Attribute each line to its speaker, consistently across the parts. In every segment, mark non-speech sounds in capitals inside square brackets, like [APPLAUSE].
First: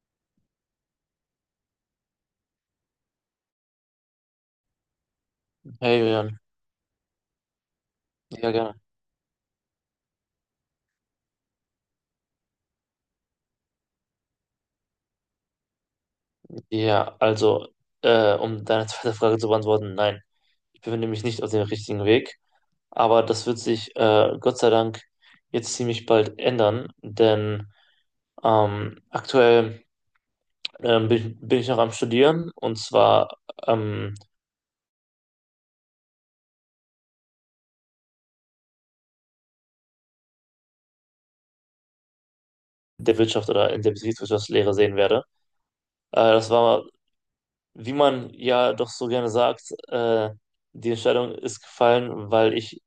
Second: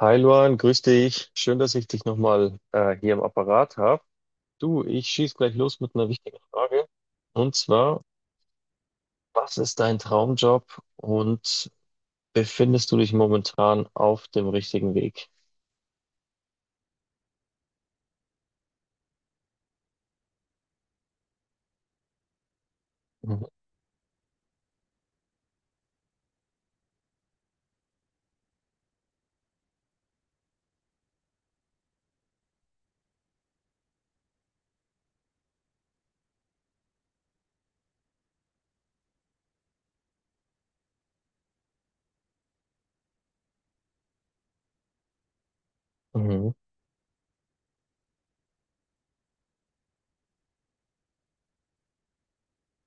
Speaker 1: Hi Luan, grüß dich. Schön, dass ich dich nochmal hier im Apparat habe. Du, ich schieß gleich los mit
Speaker 2: Hey
Speaker 1: einer wichtigen
Speaker 2: Julian,
Speaker 1: Frage. Und zwar,
Speaker 2: ja gerne.
Speaker 1: was ist dein Traumjob und befindest du dich momentan auf dem richtigen Weg?
Speaker 2: Ja, also um deine zweite Frage zu beantworten, nein, ich befinde mich nicht auf dem richtigen Weg, aber das
Speaker 1: Mhm.
Speaker 2: wird sich Gott sei Dank jetzt ziemlich bald ändern, denn aktuell bin ich noch am Studieren und zwar ähm, der Wirtschaft oder in der Betriebswirtschaftslehre sehen werde. Das
Speaker 1: Mhm.
Speaker 2: war, wie man ja doch so gerne sagt, die Entscheidung ist gefallen, weil ich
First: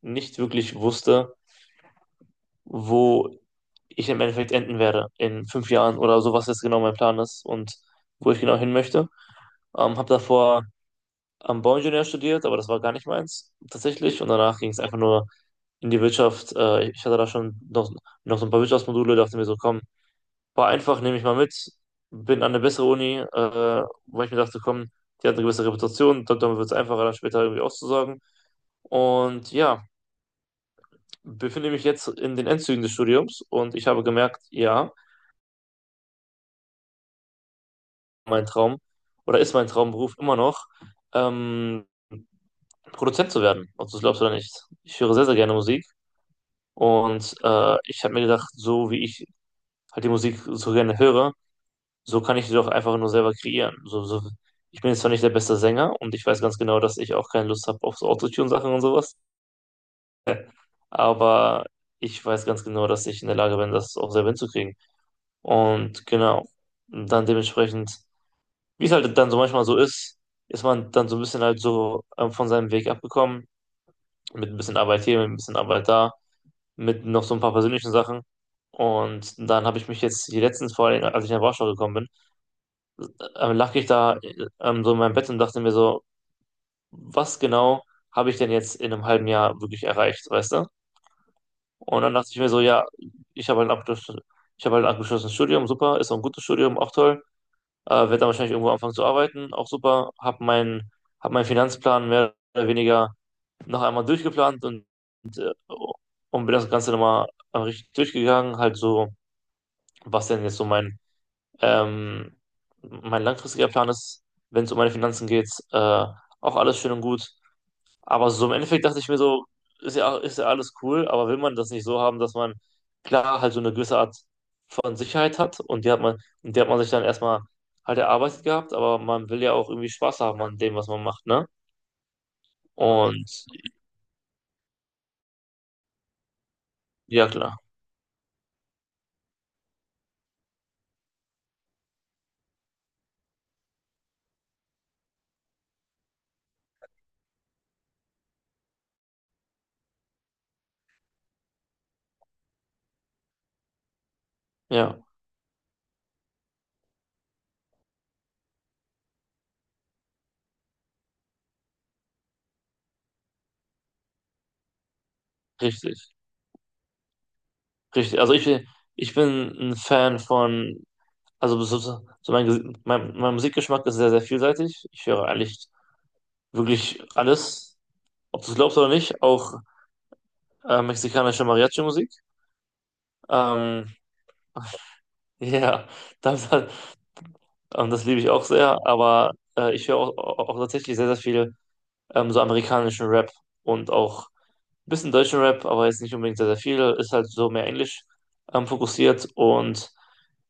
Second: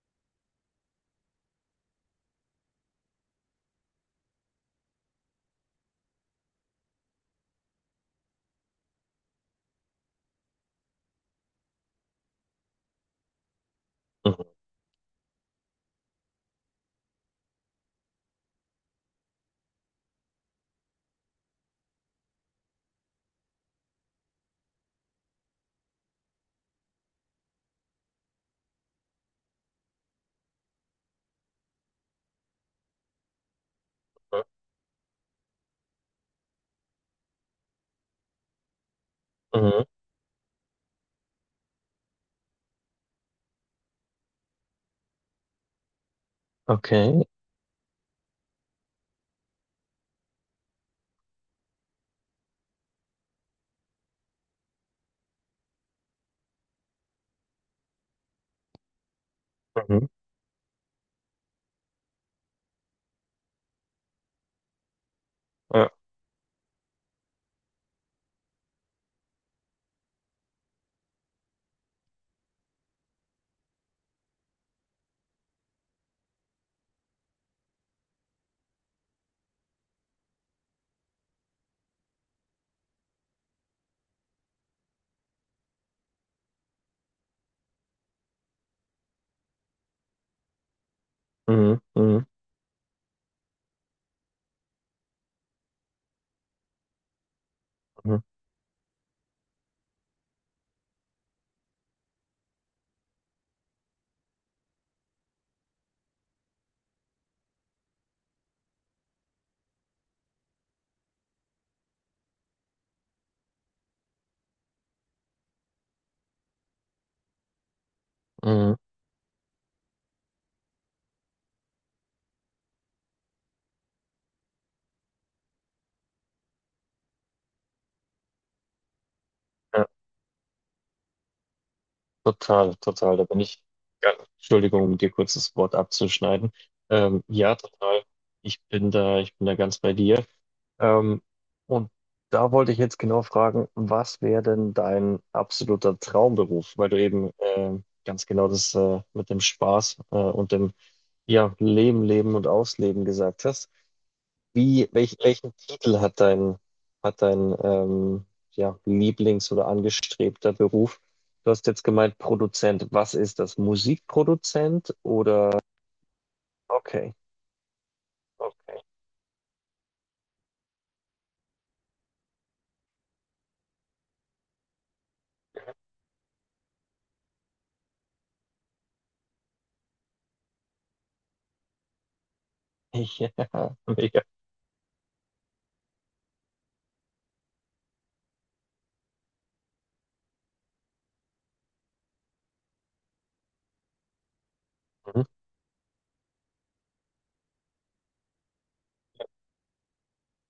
Speaker 2: nicht wirklich wusste, wo ich im Endeffekt enden werde in fünf Jahren oder so, was jetzt genau mein Plan ist und wo ich genau hin möchte. Habe davor am Bauingenieur studiert, aber das war gar nicht meins tatsächlich. Und
Speaker 1: Mhm.
Speaker 2: danach ging es einfach nur in die Wirtschaft. Ich hatte da schon noch so ein paar Wirtschaftsmodule, dachte mir so, komm, war einfach, nehme ich mal mit. Bin an eine bessere Uni, weil ich mir dachte, komm, die hat eine gewisse Reputation, damit wird es einfacher, dann später irgendwie auszusagen. Und ja, befinde mich jetzt in den Endzügen des Studiums und ich habe gemerkt,
Speaker 1: Mhm.
Speaker 2: ja, mein Traum oder ist mein
Speaker 1: Mhm.
Speaker 2: Traumberuf immer noch, ähm, Produzent zu werden, ob du es glaubst oder nicht. Ich höre sehr, sehr gerne Musik
Speaker 1: Okay.
Speaker 2: und ich habe mir gedacht, so wie ich halt die Musik so gerne höre, so kann ich sie doch einfach nur selber kreieren. Ich bin jetzt zwar nicht der beste Sänger und ich weiß ganz genau, dass ich auch keine Lust habe auf so Autotune-Sachen und sowas,
Speaker 1: Mhm.
Speaker 2: aber ich weiß ganz genau, dass ich in der Lage bin, das auch selber hinzukriegen.
Speaker 1: Ja.
Speaker 2: Und genau, dann dementsprechend. Wie es halt dann so manchmal so ist man dann so ein bisschen halt so von seinem Weg abgekommen, mit ein bisschen Arbeit hier, mit ein bisschen Arbeit da, mit noch so ein paar persönlichen Sachen. Und dann habe ich mich jetzt hier letztens vor allem, als ich nach Warschau gekommen bin, lag ich da so in meinem Bett und dachte mir so, was genau habe ich denn jetzt in einem halben Jahr wirklich erreicht, weißt du?
Speaker 1: Mhm.
Speaker 2: Und dann
Speaker 1: Mhm.
Speaker 2: dachte ich mir so, ja, ich habe halt ein Abschluss, ich habe halt ein abgeschlossenes Studium, super, ist auch ein gutes Studium, auch toll. Werde
Speaker 1: Mhm.
Speaker 2: dann wahrscheinlich irgendwo anfangen zu arbeiten, auch super, hab meinen Finanzplan mehr oder weniger noch einmal durchgeplant und, äh, und bin das Ganze nochmal richtig durchgegangen, halt so, was denn jetzt so mein, ähm, mein langfristiger Plan ist, wenn es um meine Finanzen geht, auch alles schön und gut, aber so im
Speaker 1: Mhm.
Speaker 2: Endeffekt dachte ich mir so, ist ja alles cool, aber will man das nicht so haben, dass man klar halt so eine gewisse Art von Sicherheit hat und die hat man sich dann erstmal halt erarbeitet gehabt, aber man will ja auch
Speaker 1: Ja.
Speaker 2: irgendwie Spaß haben an dem, was man macht, ne?
Speaker 1: Total, total. Da
Speaker 2: Und
Speaker 1: bin ich. Ja. Entschuldigung, um dir kurz das Wort abzuschneiden.
Speaker 2: ja,
Speaker 1: Ja,
Speaker 2: klar,
Speaker 1: total. Ich bin da ganz bei dir. Ähm, und da wollte ich jetzt genau fragen, was wäre denn dein absoluter Traumberuf? Weil du eben ganz genau das mit dem Spaß und dem ja, Leben, Leben und Ausleben gesagt hast. Wie,
Speaker 2: ja,
Speaker 1: welch, welchen Titel hat dein ja, Lieblings- oder angestrebter Beruf? Du hast jetzt gemeint Produzent. Was ist das? Musikproduzent oder?
Speaker 2: richtig,
Speaker 1: Okay,
Speaker 2: richtig. Also
Speaker 1: okay.
Speaker 2: ich bin ein Fan von, also mein, mein Musikgeschmack ist sehr, sehr vielseitig. Ich höre eigentlich wirklich alles, ob du es glaubst oder nicht, auch mexikanische Mariachi-Musik.
Speaker 1: [LAUGHS] Ja,
Speaker 2: Ähm,
Speaker 1: mega.
Speaker 2: [LAUGHS] ja, das, das liebe ich auch sehr, aber ich höre auch tatsächlich sehr, sehr viel so amerikanischen Rap und auch ein bisschen
Speaker 1: Mhm.
Speaker 2: deutschen Rap, aber jetzt nicht unbedingt sehr, sehr viel, ist halt so mehr englisch fokussiert und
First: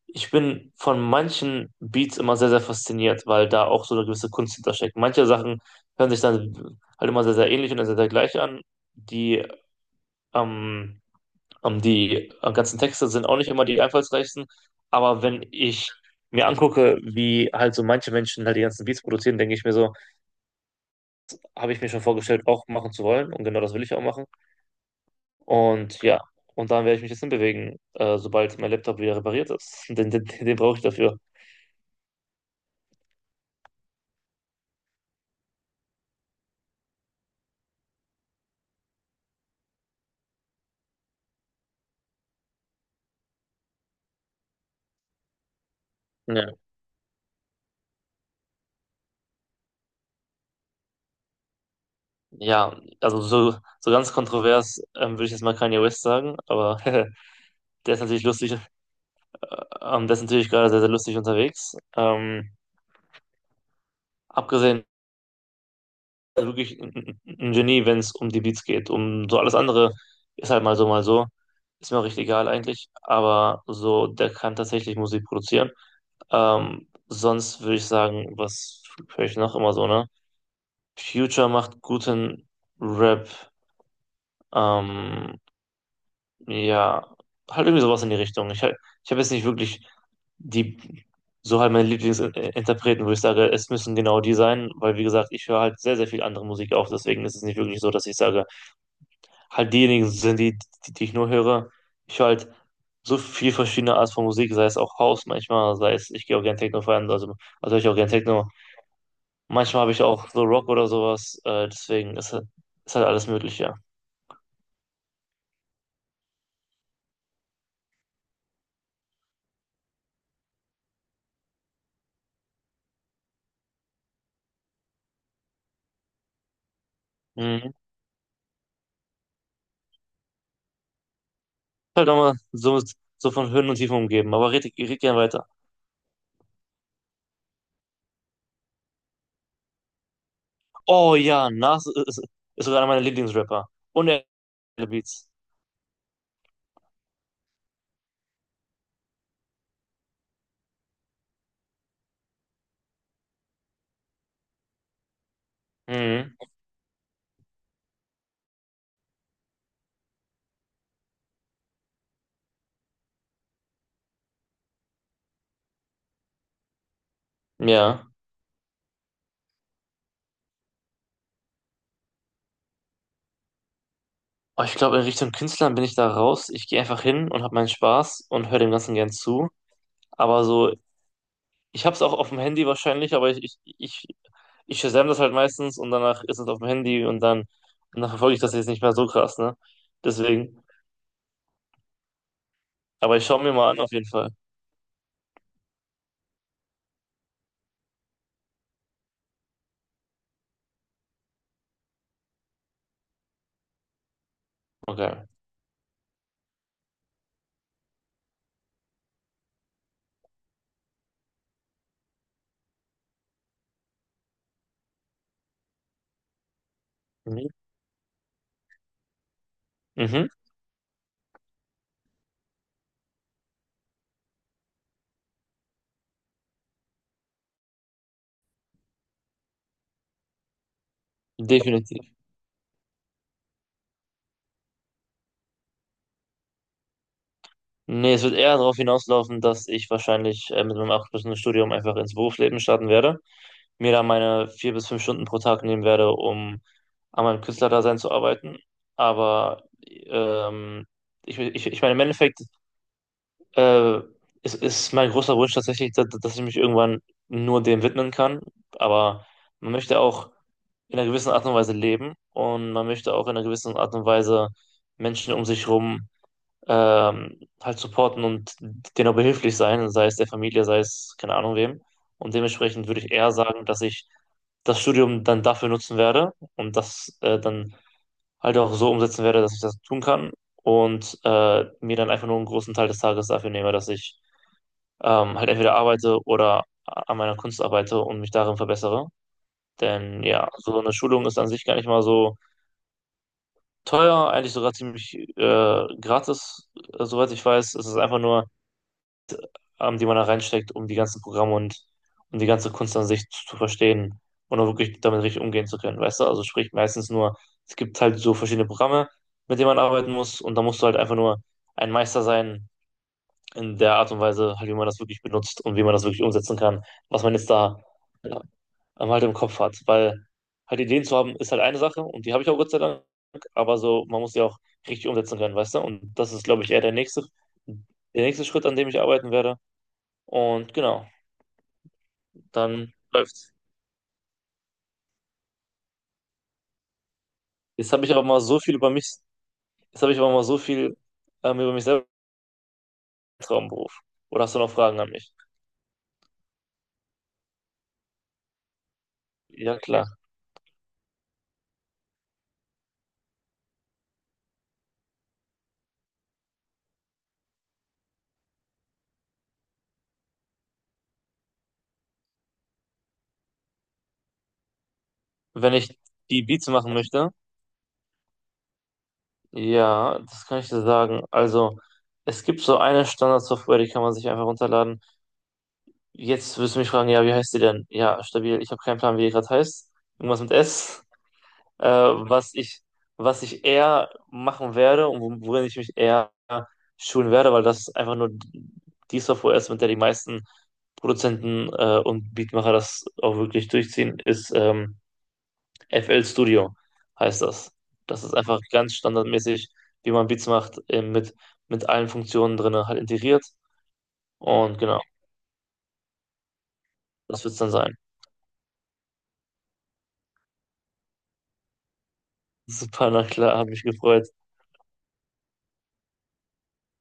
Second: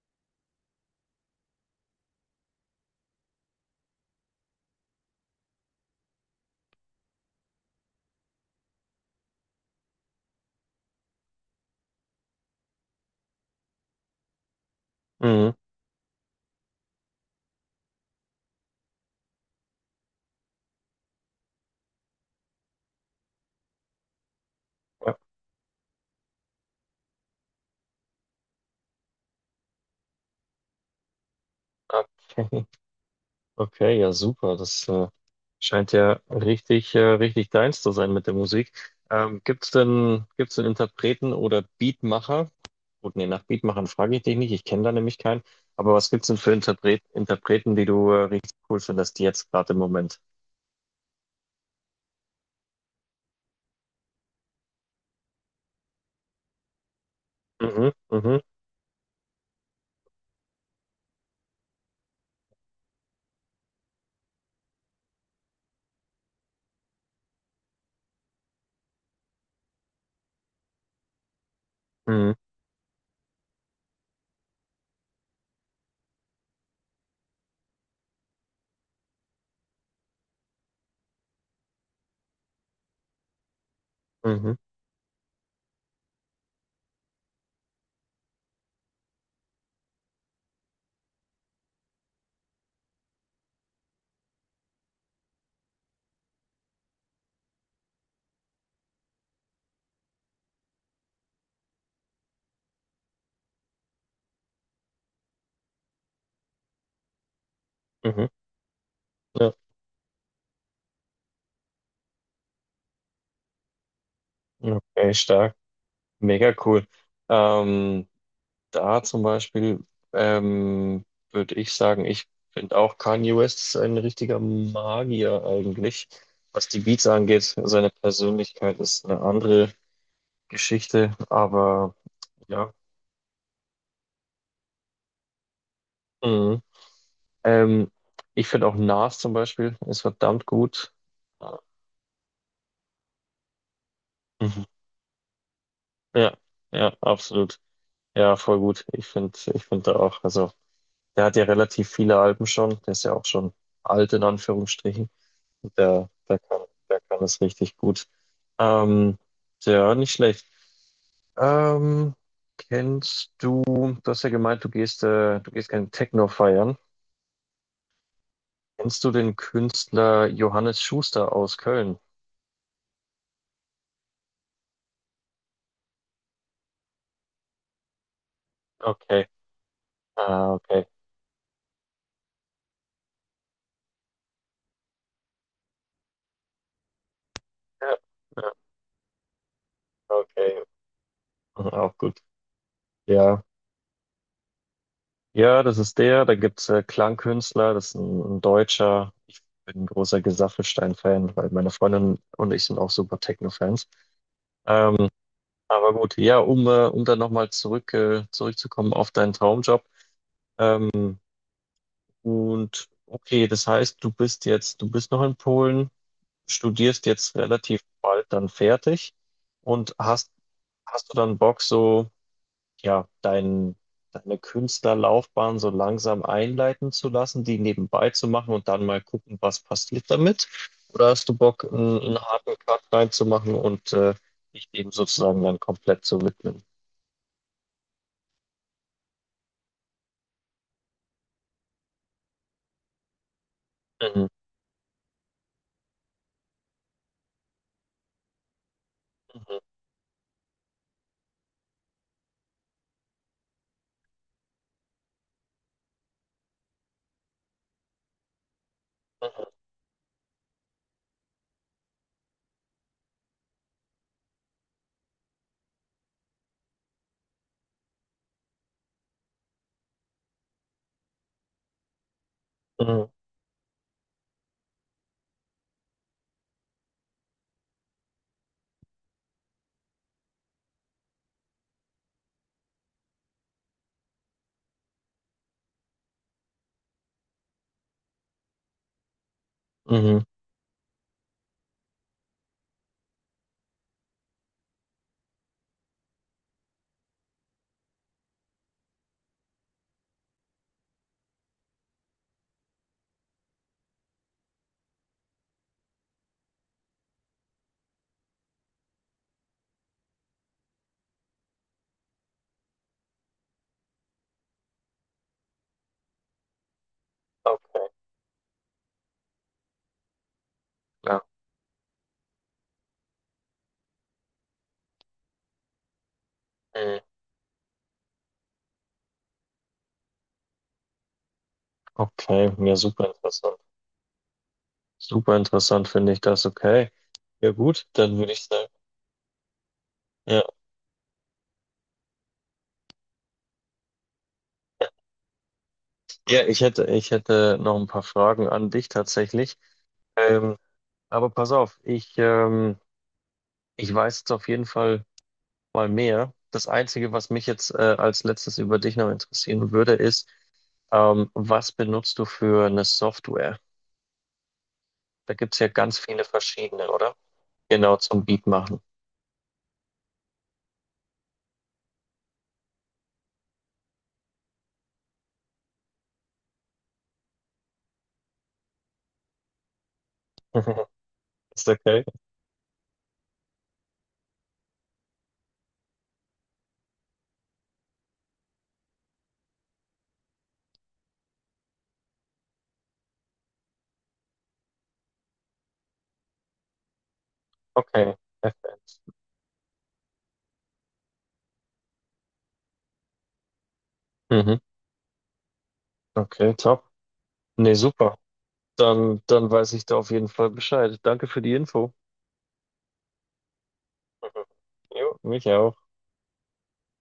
Speaker 2: ich bin von manchen Beats immer sehr, sehr fasziniert, weil da auch so eine gewisse Kunst hintersteckt. Manche Sachen hören sich dann halt immer sehr, sehr ähnlich und sehr, sehr gleich an, die ähm, die ganzen Texte sind auch nicht immer die einfallsreichsten, aber wenn
Speaker 1: Mhm.
Speaker 2: ich mir angucke, wie halt so manche Menschen halt die ganzen Beats produzieren, denke ich mir so, habe ich mir schon vorgestellt, auch machen zu wollen und genau das will ich auch machen.
Speaker 1: Ja,
Speaker 2: Und ja, und dann werde ich mich jetzt hinbewegen, sobald mein Laptop wieder repariert ist. [LAUGHS] Den brauche ich dafür.
Speaker 1: okay. Okay, ja, super. Das scheint ja richtig, richtig deins zu sein mit der Musik. Gibt's denn Interpreten oder Beatmacher? Gut, nee, nach Beatmachern frage ich dich nicht. Ich kenne da nämlich keinen. Aber was gibt's denn für
Speaker 2: Ja,
Speaker 1: Interpreten, die du richtig cool findest, jetzt gerade im Moment?
Speaker 2: ja, so ganz kontrovers würde ich jetzt mal Kanye West sagen, aber [LAUGHS]
Speaker 1: Mhm,
Speaker 2: der ist natürlich
Speaker 1: mhm,
Speaker 2: lustig, der ist natürlich gerade sehr, sehr lustig unterwegs. Abgesehen also wirklich ein Genie, wenn es um die Beats geht. Um so alles andere ist halt mal so, mal so. Ist mir auch recht
Speaker 1: mhm,
Speaker 2: egal eigentlich. Aber so, der kann tatsächlich Musik produzieren. Sonst würde ich sagen, was höre ich noch immer so, ne? Future macht guten Rap.
Speaker 1: mhm,
Speaker 2: Ähm, ja, halt irgendwie sowas in die Richtung. Ich habe jetzt nicht wirklich die, so halt meine Lieblingsinterpreten, wo ich sage, es müssen genau die sein, weil wie gesagt, ich höre halt sehr, sehr viel andere Musik auf. Deswegen ist es nicht wirklich so, dass ich sage, halt diejenigen sind, die ich nur höre. Ich höre halt so viel verschiedene Art von Musik, sei es auch House manchmal, sei es, ich gehe auch gerne Techno feiern, also höre ich auch gerne
Speaker 1: mhm.
Speaker 2: Techno.
Speaker 1: Ja,
Speaker 2: Manchmal habe ich auch so Rock oder sowas, deswegen ist halt alles möglich, ja.
Speaker 1: okay, stark. Mega cool. Ähm, da zum Beispiel ähm, würde ich sagen, ich finde auch Kanye West ist ein richtiger Magier eigentlich. Was die Beats angeht,
Speaker 2: Mhm.
Speaker 1: seine Persönlichkeit ist eine andere Geschichte, aber
Speaker 2: Halt nochmal
Speaker 1: ja.
Speaker 2: so, so von Höhen und Tiefen umgeben, aber red gerne weiter.
Speaker 1: Mhm. Ähm, ich finde auch Nas zum Beispiel ist verdammt gut.
Speaker 2: Oh ja, ist sogar einer meiner Lieblingsrapper. Und er
Speaker 1: Mhm.
Speaker 2: hat Beats.
Speaker 1: Ja, ja, absolut. Ja, voll gut. Ich finde da auch, also der hat ja relativ viele Alben schon, der ist ja auch schon alt in Anführungsstrichen. Der,
Speaker 2: Mhm.
Speaker 1: der kann es richtig gut. Ähm, ja, nicht schlecht. Ähm, kennst du, du hast ja gemeint, du gehst gerne Techno feiern.
Speaker 2: Ja.
Speaker 1: Kennst du den Künstler Johannes Schuster aus Köln?
Speaker 2: Aber ich glaube, in Richtung Künstlern bin ich da raus. Ich gehe einfach hin und habe meinen Spaß und höre dem Ganzen gern
Speaker 1: Okay.
Speaker 2: zu. Aber
Speaker 1: Ah,
Speaker 2: so,
Speaker 1: okay.
Speaker 2: ich hab's auch auf dem Handy wahrscheinlich, aber ich Shazam das halt meistens und danach ist es auf dem Handy
Speaker 1: Ja,
Speaker 2: und dann verfolge ich
Speaker 1: ja,
Speaker 2: das jetzt nicht mehr so krass, ne?
Speaker 1: okay.
Speaker 2: Deswegen.
Speaker 1: [LAUGHS] Mhm, auch gut.
Speaker 2: Aber ich
Speaker 1: Ja.
Speaker 2: schaue mir mal an, auf jeden Fall.
Speaker 1: Ja, das ist der. Da gibt's Klangkünstler, das ist ein Deutscher. Ich bin ein großer Gesaffelstein-Fan, weil meine Freundin und ich sind auch super Techno-Fans. Ähm,
Speaker 2: Okay.
Speaker 1: Aber gut, ja, um, um dann nochmal zurück, zurückzukommen auf deinen Traumjob. Und okay, das heißt, du bist jetzt, du bist noch in Polen, studierst jetzt
Speaker 2: Mhm.
Speaker 1: relativ bald dann fertig und
Speaker 2: Mhm.
Speaker 1: hast, hast du dann Bock, so, ja, dein, deine Künstlerlaufbahn so langsam einleiten zu lassen, die nebenbei zu machen und dann mal gucken, was passiert damit? Oder hast du Bock, einen,
Speaker 2: Definitiv.
Speaker 1: einen harten Cut reinzumachen und dich dem sozusagen dann komplett zu widmen?
Speaker 2: Nee, es wird eher darauf hinauslaufen, dass ich wahrscheinlich mit meinem abgeschlossenen Studium einfach ins Berufsleben starten werde. Mir da
Speaker 1: Mhm.
Speaker 2: meine vier bis fünf Stunden pro Tag nehmen werde, um an meinem Künstlerdasein zu arbeiten.
Speaker 1: Mhm.
Speaker 2: Aber ich meine, im Endeffekt Äh, es ist mein großer Wunsch tatsächlich, dass ich mich irgendwann nur dem widmen kann. Aber man möchte auch in einer gewissen Art und Weise leben und man möchte auch in einer gewissen Art und Weise Menschen um sich herum halt supporten und denen auch behilflich sein, sei es der Familie, sei es keine Ahnung wem. Und dementsprechend würde
Speaker 1: Mhm.
Speaker 2: ich eher sagen, dass ich das Studium dann dafür nutzen werde und das dann halt auch so umsetzen werde, dass ich das tun kann und mir dann einfach nur einen großen Teil des Tages dafür nehme, dass ich halt entweder arbeite oder an meiner Kunst arbeite und mich darin verbessere. Denn
Speaker 1: Mhm.
Speaker 2: ja, so eine Schulung ist an sich gar nicht mal so teuer, eigentlich sogar ziemlich gratis, soweit ich weiß. Es ist einfach nur, die man da reinsteckt, um die ganzen Programme und um die ganze Kunst an sich zu verstehen und auch wirklich damit richtig umgehen zu können, weißt du? Also sprich meistens nur, es gibt halt so verschiedene Programme, mit denen man arbeiten muss und da musst du halt einfach nur ein Meister sein in der Art und Weise, halt, wie man das wirklich benutzt und wie man das wirklich umsetzen kann, was man jetzt da
Speaker 1: Okay,
Speaker 2: ähm, halt im Kopf hat. Weil halt Ideen zu
Speaker 1: klar.
Speaker 2: haben, ist halt eine Sache und die habe ich auch Gott sei Dank, aber so, man muss die auch richtig umsetzen können, weißt du? Und das ist, glaube ich, eher der
Speaker 1: Mhm.
Speaker 2: nächste, der nächste Schritt, an dem ich arbeiten werde. Und genau,
Speaker 1: Okay, ja,
Speaker 2: dann
Speaker 1: super
Speaker 2: läuft's.
Speaker 1: interessant. Super interessant finde ich das. Okay. Ja, gut,
Speaker 2: Jetzt habe ich
Speaker 1: dann
Speaker 2: aber
Speaker 1: würde
Speaker 2: mal
Speaker 1: ich
Speaker 2: so
Speaker 1: sagen.
Speaker 2: viel über mich, jetzt habe ich aber
Speaker 1: Ja.
Speaker 2: mal so viel über mich selber im Traumberuf. Oder hast du noch Fragen an mich?
Speaker 1: Ja, ich hätte noch ein paar Fragen an dich tatsächlich.
Speaker 2: Ja, klar.
Speaker 1: Ähm, aber pass auf, ich, ich weiß jetzt auf jeden Fall mal mehr. Das Einzige, was mich jetzt als letztes über dich noch interessieren würde, ist, was benutzt du für eine Software? Da gibt es ja
Speaker 2: Wenn ich
Speaker 1: ganz viele
Speaker 2: die Beats
Speaker 1: verschiedene,
Speaker 2: machen
Speaker 1: oder?
Speaker 2: möchte,
Speaker 1: Genau, zum Beat machen.
Speaker 2: ja, das kann ich dir sagen. Also, es gibt so eine Standardsoftware, die kann man sich einfach runterladen. Jetzt wirst du mich fragen, ja, wie heißt die denn? Ja, stabil. Ich habe keinen Plan, wie die gerade heißt. Irgendwas mit
Speaker 1: [LAUGHS]
Speaker 2: S.
Speaker 1: Ist
Speaker 2: Äh,
Speaker 1: okay.
Speaker 2: was ich, was ich eher machen werde und worin ich mich eher schulen werde, weil das einfach nur die Software ist, mit der die meisten Produzenten und Beatmacher das auch wirklich durchziehen, ist FL Studio heißt das.
Speaker 1: Okay,
Speaker 2: Das ist einfach ganz
Speaker 1: FNs.
Speaker 2: standardmäßig, wie man Beats macht, eben mit allen Funktionen drin halt integriert.
Speaker 1: Mhm.
Speaker 2: Und genau,
Speaker 1: Okay, top.
Speaker 2: das wird es dann
Speaker 1: Nee,
Speaker 2: sein.
Speaker 1: super. Dann, dann weiß ich da auf jeden Fall Bescheid. Danke für die Info.
Speaker 2: [LAUGHS] Super, na klar, habe mich gefreut.
Speaker 1: Mhm. Jo, mich auch.